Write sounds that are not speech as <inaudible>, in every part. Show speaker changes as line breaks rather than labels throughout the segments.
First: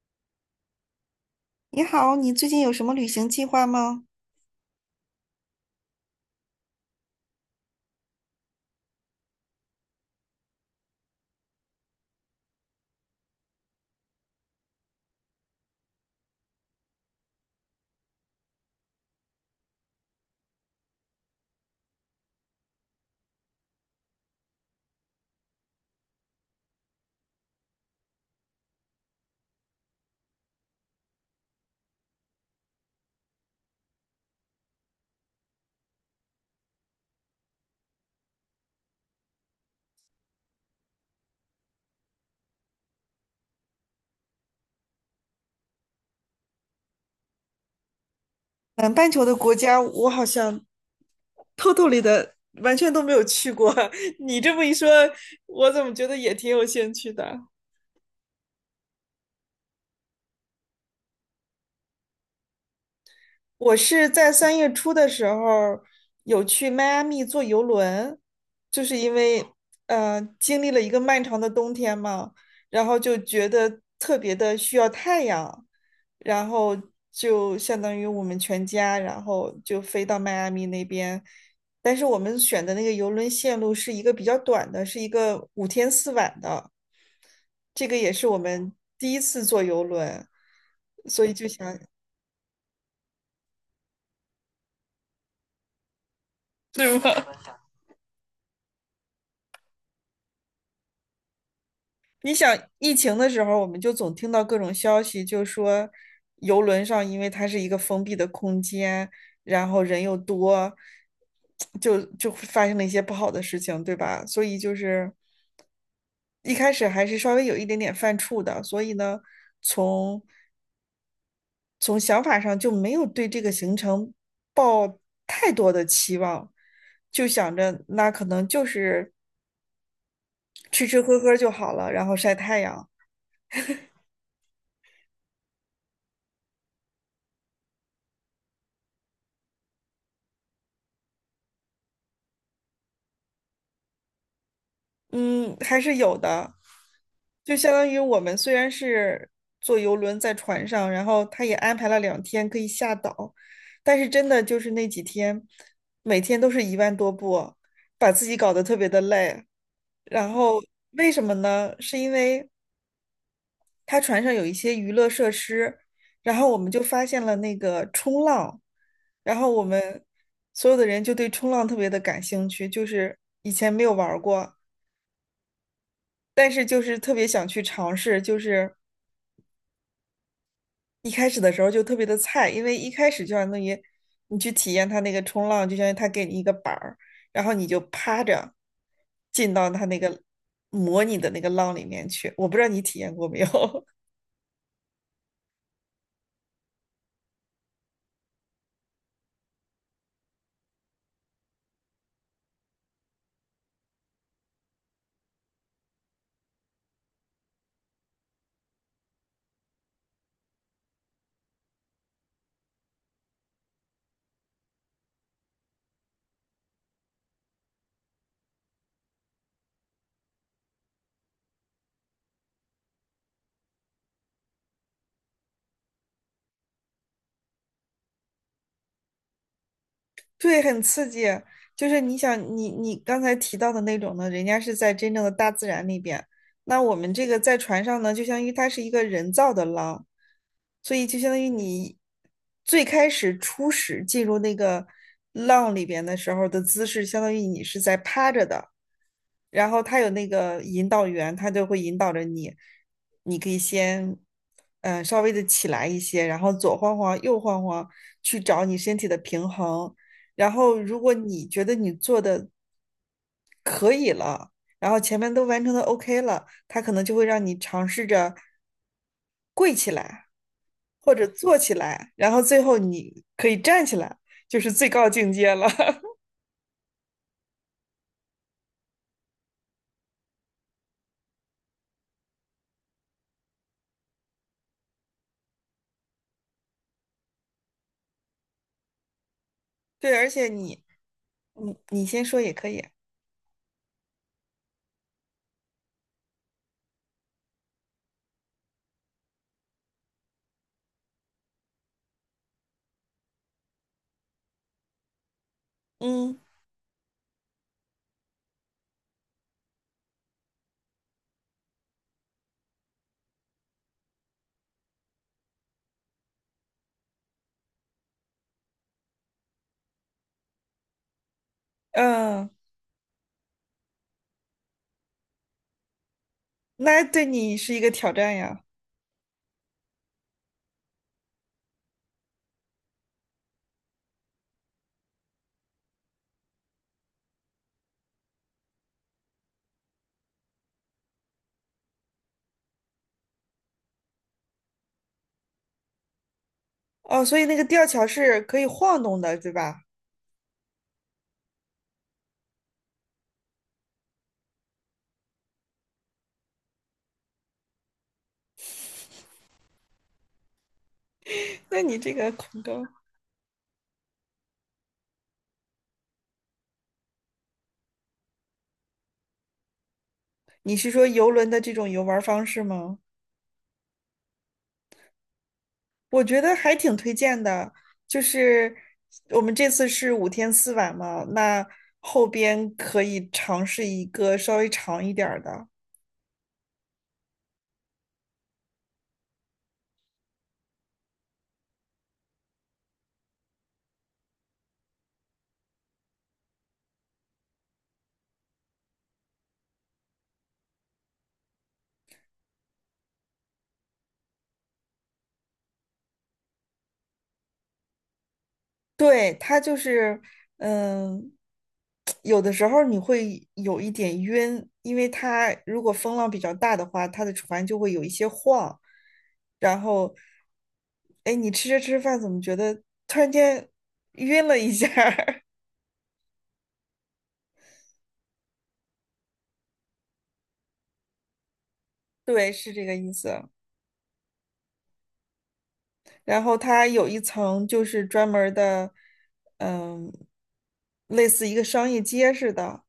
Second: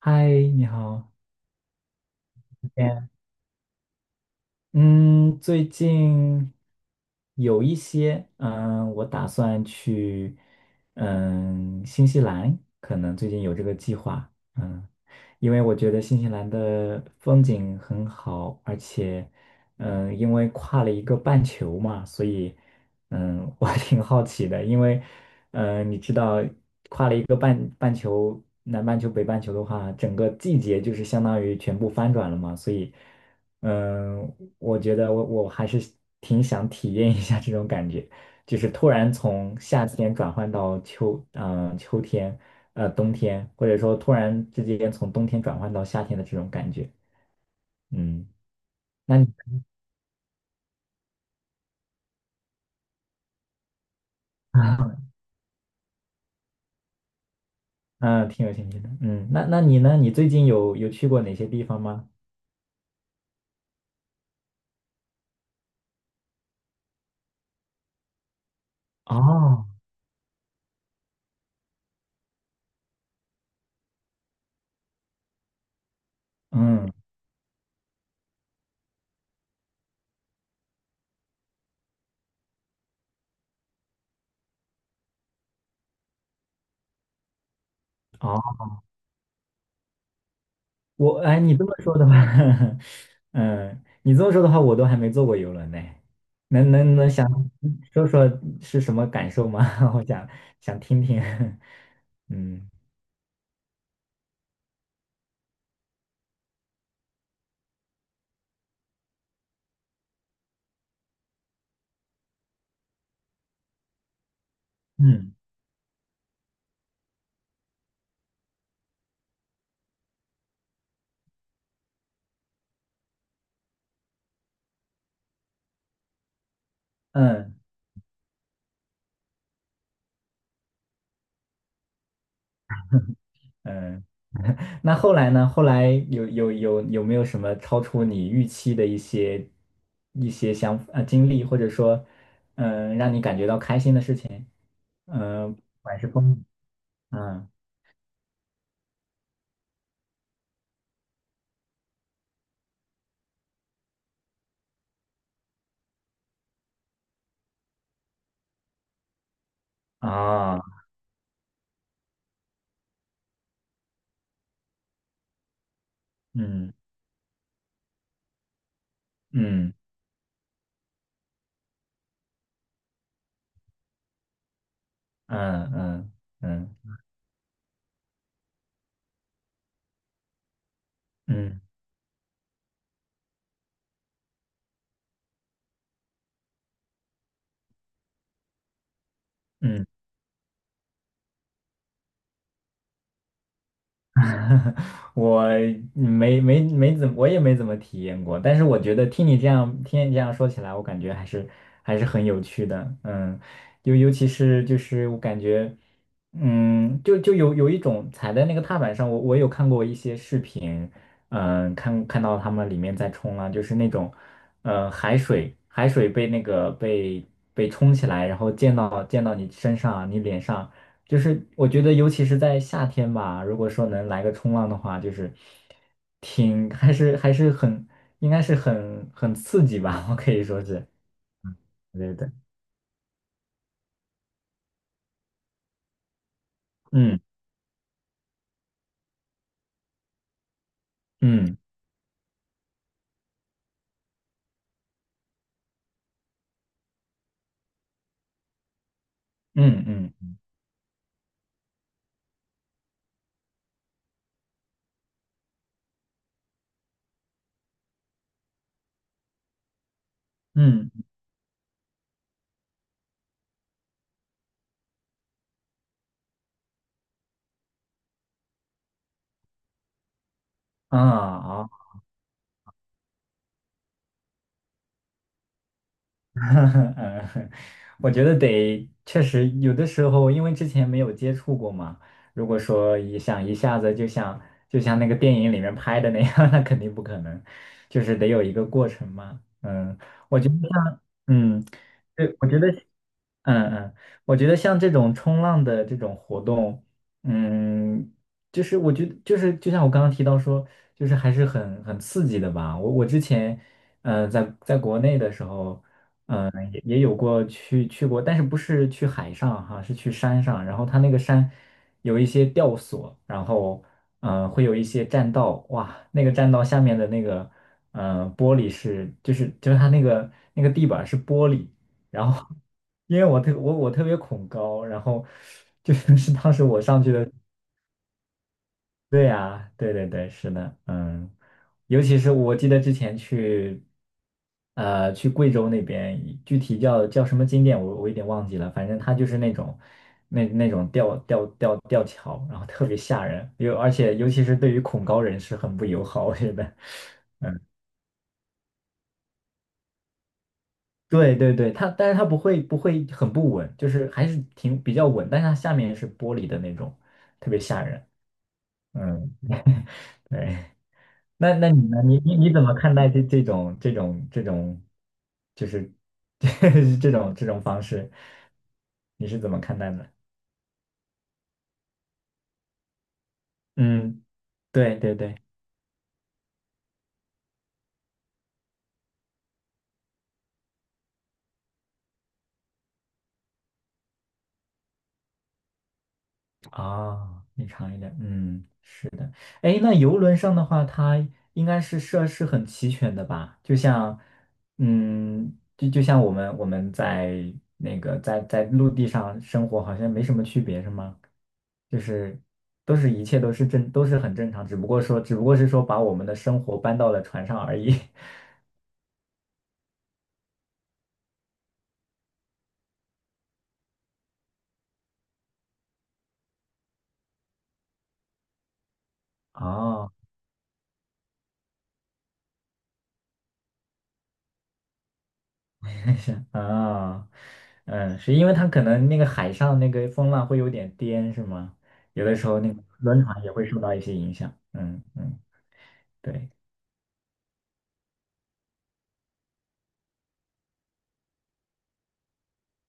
嗨，你好。
你好，你最近有什么旅
嗯
行计划吗？
嗯，最近有一些，我打算去，新西兰，可能最近有这个计划，嗯，因为我觉得新西兰的风景很好，而且，因为跨了一个半球嘛，所以，我 <laughs> 挺好奇的，因为，你知道。一个半球，南半球、北半球的话，整个季节就是相当于全部翻转了嘛，所以，嗯，我觉得我还是挺想体验一下这种感觉，就是突然从夏天转换到秋，嗯、秋天，呃，冬天，或者说突然之间从冬天转换到夏天的这种感觉，嗯，
南半
那
球
你，
的国家，我好像偷偷里的完全都没有去过。<laughs> 你这么一说，
<laughs>
我怎么觉得也挺有兴趣的？
嗯，挺有兴趣的，那你呢？你最近有去过哪些地方吗？
我是在3月初的时候有去迈阿密坐游轮，就是因为
哦，
经历了一个漫长的冬天嘛，然后就觉得特别的需要太阳，然后
嗯，
就相当于我们全家，然后就飞到迈阿密那边。但是我们选的那个游轮线路是一个比较短的，是一个五天四晚的，这个也是我
哦，
们第一次坐游轮，
我
所以
哎，
就
你这么
想 <laughs>。
说的话，<laughs> 嗯，你这么说的话，我都还没坐过游轮呢。能能
对吗？
能想说说是什么感受吗？<laughs> 我想想听听。<laughs>
你想
嗯
疫情的时候，我们就总听到各种消息，就说游轮上因为它是一个封闭的空间，然后人又多，就发生了一些不好的事情，对吧？所以就是
嗯
一开始还是稍微有一点点犯怵的，所以呢，从从想法上就没有对这个行程抱太多的期望，就想
嗯
着那可能就是吃吃喝喝就好了，然后晒太阳。
嗯。那后来呢？后来有没有什么超出你预期的一些一些经历，或者说让你感觉到开心的事情？嗯，
嗯，
不
还是
管是
有
风，
的。
嗯
就相当于我们虽然是坐游轮在船上，然后他也安排了2天可以下岛，但是真的就是那几天，每天都是1万多步，把自己搞得特别的累。然
啊，
后为什么呢？是因为他船上有一些娱乐设施，然后我们
嗯
就发现了那个冲浪，然后我
嗯。
们所有的人就对冲浪特别的感兴趣，就是以前没有玩儿过，
嗯
但是
嗯
就
嗯
是特别想去尝试，就是一开始的
嗯
时候就特别的菜，因为一开始就相当于你去体验它那个冲浪，就相当于它给你一个板儿，然后你就趴着进到它
嗯，
那个模拟的那个浪里面去。我不知道你体验过没有？<laughs>
<laughs> 我没没没怎么我也没怎么体验过，但是我觉得听你这样说起来，我感觉还是很有趣的，尤其是就是我感觉，就有一种踩在那个踏板上，我有看过一些视频，看到他们里面在冲浪，就是那种，海水被那个被被冲起来，然后溅到你身上啊，你脸上。就是我觉得，尤其是在夏天吧，如果说能来个冲浪的话，就是挺还是还是很应该是很刺激吧，<laughs> 我可以说
对，很
是，
刺激。就是
对
你
对，
想，你刚才提到的那种呢，人家是在真正的大自然里边，那我们
嗯
这个在船上呢，就相当于它是一个人造的浪，所以就相当于
嗯
你最开始初始进入那个浪里边的时候的姿势，相当于你是在趴着的，然后
嗯
他有那
嗯
个引导员，他就会引导着你，你可以先。嗯，稍微的起来一些，然后左晃晃，右晃晃，去找你身体的平衡。然后
嗯
如果你觉得你做的，然后前面都完成的 OK 了，他可能就会让你尝试着跪起来
啊
或者坐
啊，
起来，然后最后你可以站起来，就是最高境界了。<laughs>
<laughs> 嗯，我觉得确实有的时候，因为之前没有接触过嘛，如果说一下子就像那个电影里面拍的那样，<laughs> 那肯定不可能，就是得有一个过程嘛，
对，而
我
且
觉得
你，
像嗯。
你先
对，
说
我
也
觉得，
可以。
嗯嗯，我觉得像这种冲浪的这种活动，嗯，就是我觉得就是就像我刚刚提到说，就是还是很刺激的吧。我之前，在国内的时候，
嗯
也有过去过，但是不是去海上哈，是去山上。然后它那个山有一些吊索，然后会有一些栈道，哇，那个栈道下面的那个玻璃是就是它那个那个地板是玻璃，然后
嗯，
<laughs> 因为我特别恐高，然后 <laughs> 就是当时我
那
上去
对
的。
你是一个挑战呀。
对呀，对对对，是的，尤其是我记得之前去，去贵州那边，具体叫什么景点我有点忘记了，反正它就是那种，那种吊桥，然后特别吓人，而且尤其是对于恐高人士很不友好，我觉得。
哦，所以那个吊桥是可以晃动的，对吧？
对对对，它但是它不会很不稳，就是还是挺比较稳，但是它下面是玻璃的那种，特别吓人。嗯，对。那
<laughs>
那你
那你
呢？
这
你
个
你你
恐
怎么
高，
看待这种，就是 <laughs> 这种方式？你是怎么看待的？
你是说游轮的这种游玩方式吗？
嗯，对对对。
我觉得还挺推荐的，就是我们这次是五天四晚嘛，那后边可以尝试一个稍微长一点儿的。
啊，你长一点，嗯，是的。哎，那游轮上的话，它应该是设施很齐全的吧？就像，就像我们在那个在陆地上生活，好像没什么区别，是吗？就是都是一切都是正都是很正常，只不过是说把我们的生活搬到了船上而已。<laughs>
对，它就是，嗯，有的时候你会有一点晕，因为它如果风浪比较大的话，它的船就会有一些晃。然
哦
后，哎，你吃着吃着饭，怎么觉得突然间晕了一下儿
<laughs> 啊，嗯，是因为它可能那个海上那个风浪会有点颠，是吗？
<laughs>
有的时
对，
候
是
那个
这个意
轮船
思。
也会受到一些影响。嗯嗯，
然
对，
后它有一层就是专门儿的，嗯，类似一个商业街似的，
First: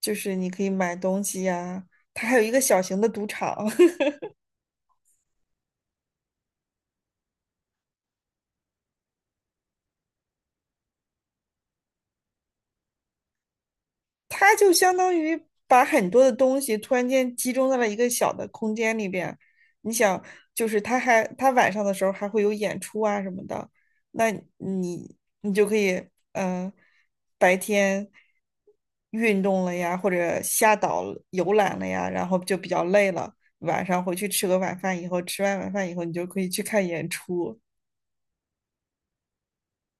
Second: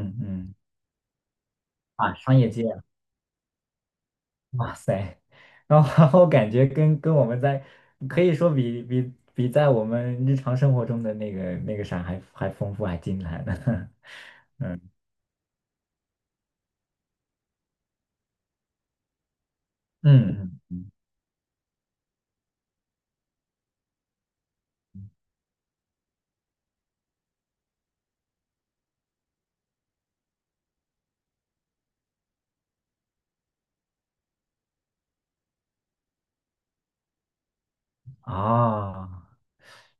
就是你
嗯，
可以买东西呀、
啊，
它还
商
有
业
一个
街
小
啊
型的赌场。<laughs>
哇塞，然后 <laughs> 然后感觉跟我们在可以说比在我们日常生活中的那个那个啥还丰富还精彩呢。<laughs>
他就相当于把很多的东西突然间集中在了一个小的空间里边。你
嗯
想，
嗯
就是
嗯，
他还他晚上的时候还会有演出啊什么的，那你就可以嗯、呃白天运动了呀，或者下岛游览了呀，然后就比较累了，晚上回去吃个晚饭以后，吃完晚饭以后你就可以去看演出。
啊，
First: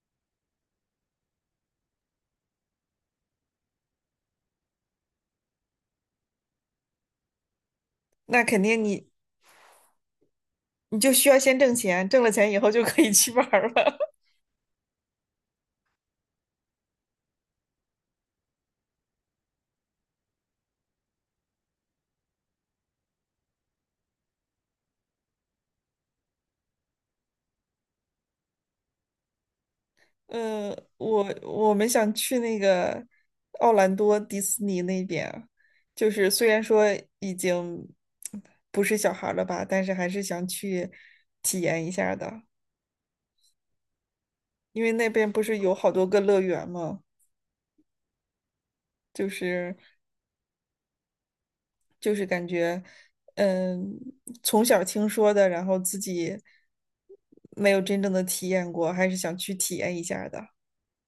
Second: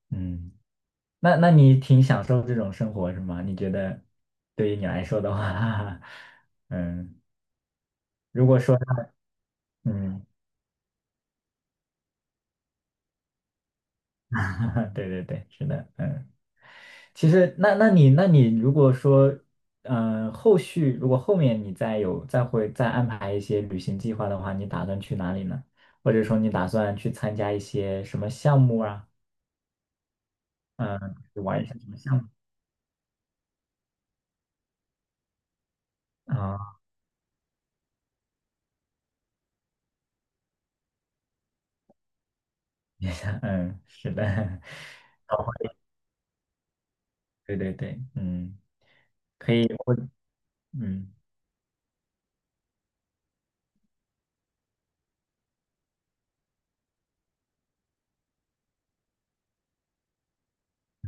嗯。那那你挺享受这种生活是吗？你觉得对于你来说的话，<laughs> 嗯，
那
如果
肯
说
定你
嗯，
就需要先挣钱，挣了钱以后就可以去玩儿了。
<laughs> 对对对，是的，其实那你如果说后续如果后面你再有再安排一些旅行计划的话，你打算去哪里呢？或者说你打算去参加一些什么项目啊？嗯，
我
玩一
我
些什
们
么
想
项目
去那个奥兰多迪士尼那边啊就是虽然
啊？
说已经不是小孩儿了吧，但是还是想去体验一下的，
<laughs> 嗯，是的，
因为那边
<laughs>
不是有好多个乐园嘛，
对对对，嗯
就是
嗯。<laughs>
就是感觉，嗯，从小听说的，然后自己没有真正的体验过，还是想去体验一下的。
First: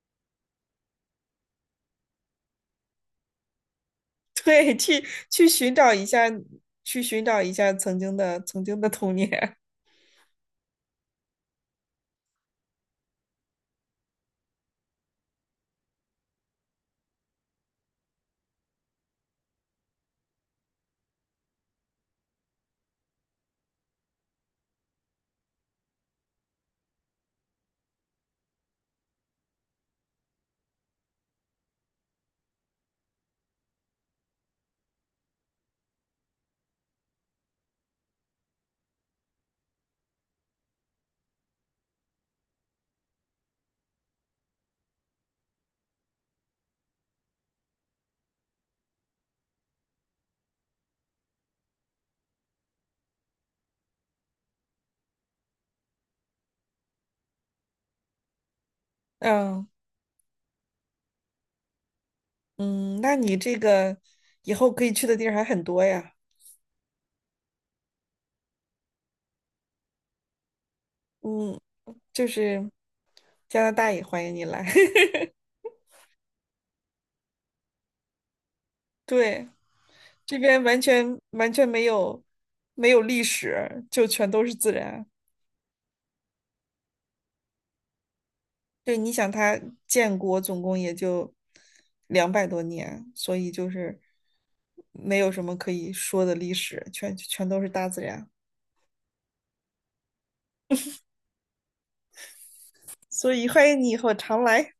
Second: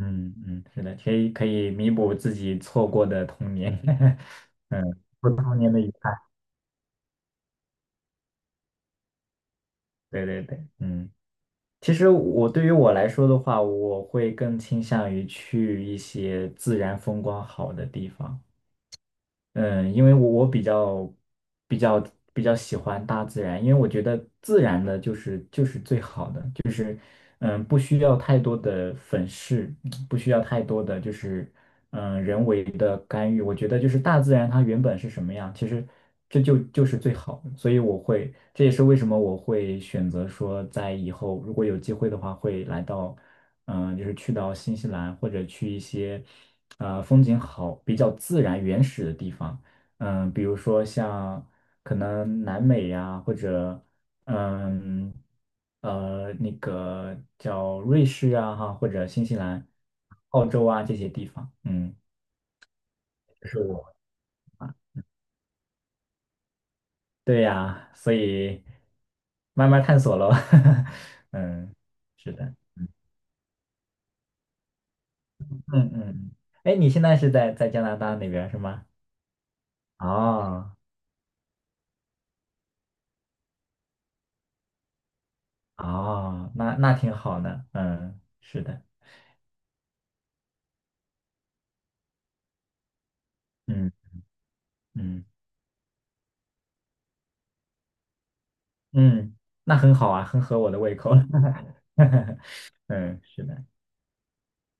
嗯嗯，是的，可以可以弥补自己错过的童年，<laughs>
<laughs> 对，
嗯，
去
不
去
童年
寻
的
找
遗
一下，
憾。
去寻找一下曾经的童年。
对对对，其实对于我来说的话，我会更倾向于去一些自然风光好的地方，嗯，因为我比较比较喜欢大自然，因为我觉得自然的就是最好的。嗯，不需要太多的粉饰，不需要太多的人为的干预。我觉得就是大自然它原本是什么样，其实这就是最好的。所以我会，这也是为什么我会选择说在以后如果有机会的话，会来到就是去到新西兰或者去一些风景好、比较自然原始的地方。嗯，比如说像可能南美呀、或者嗯，那个叫瑞士啊，哈，或者新西兰、
嗯
澳洲啊这些地方，
嗯，那你
这
这
是我。
个以后可以去的地儿还很多呀。
对呀，所以慢慢探索喽，<laughs>
嗯，
嗯，
就
是的，
是加拿大也欢迎你来。<laughs>
嗯嗯，哎，你现在是在加拿大那边是吗？
对，这边
哦
完全没有历史，就全都是自然。
哦，那那挺好的，嗯，是的，
对，你想它建国总共也就200多年，所以就
嗯
是没
嗯
有什么可以说的历史，全都是大自然。
嗯，那很好啊，很合我的胃口，<laughs> 嗯，
所
是
以
的。
欢迎你以后常来。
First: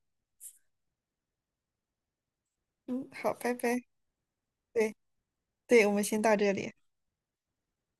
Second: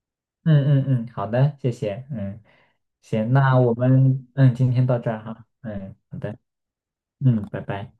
嗯嗯嗯，好的，谢谢，嗯，
嗯，
行，
好，拜
那我
拜。
们今天
对
到这儿哈，
对，我
嗯，
们
好
先到
的，
这里。
嗯，拜拜。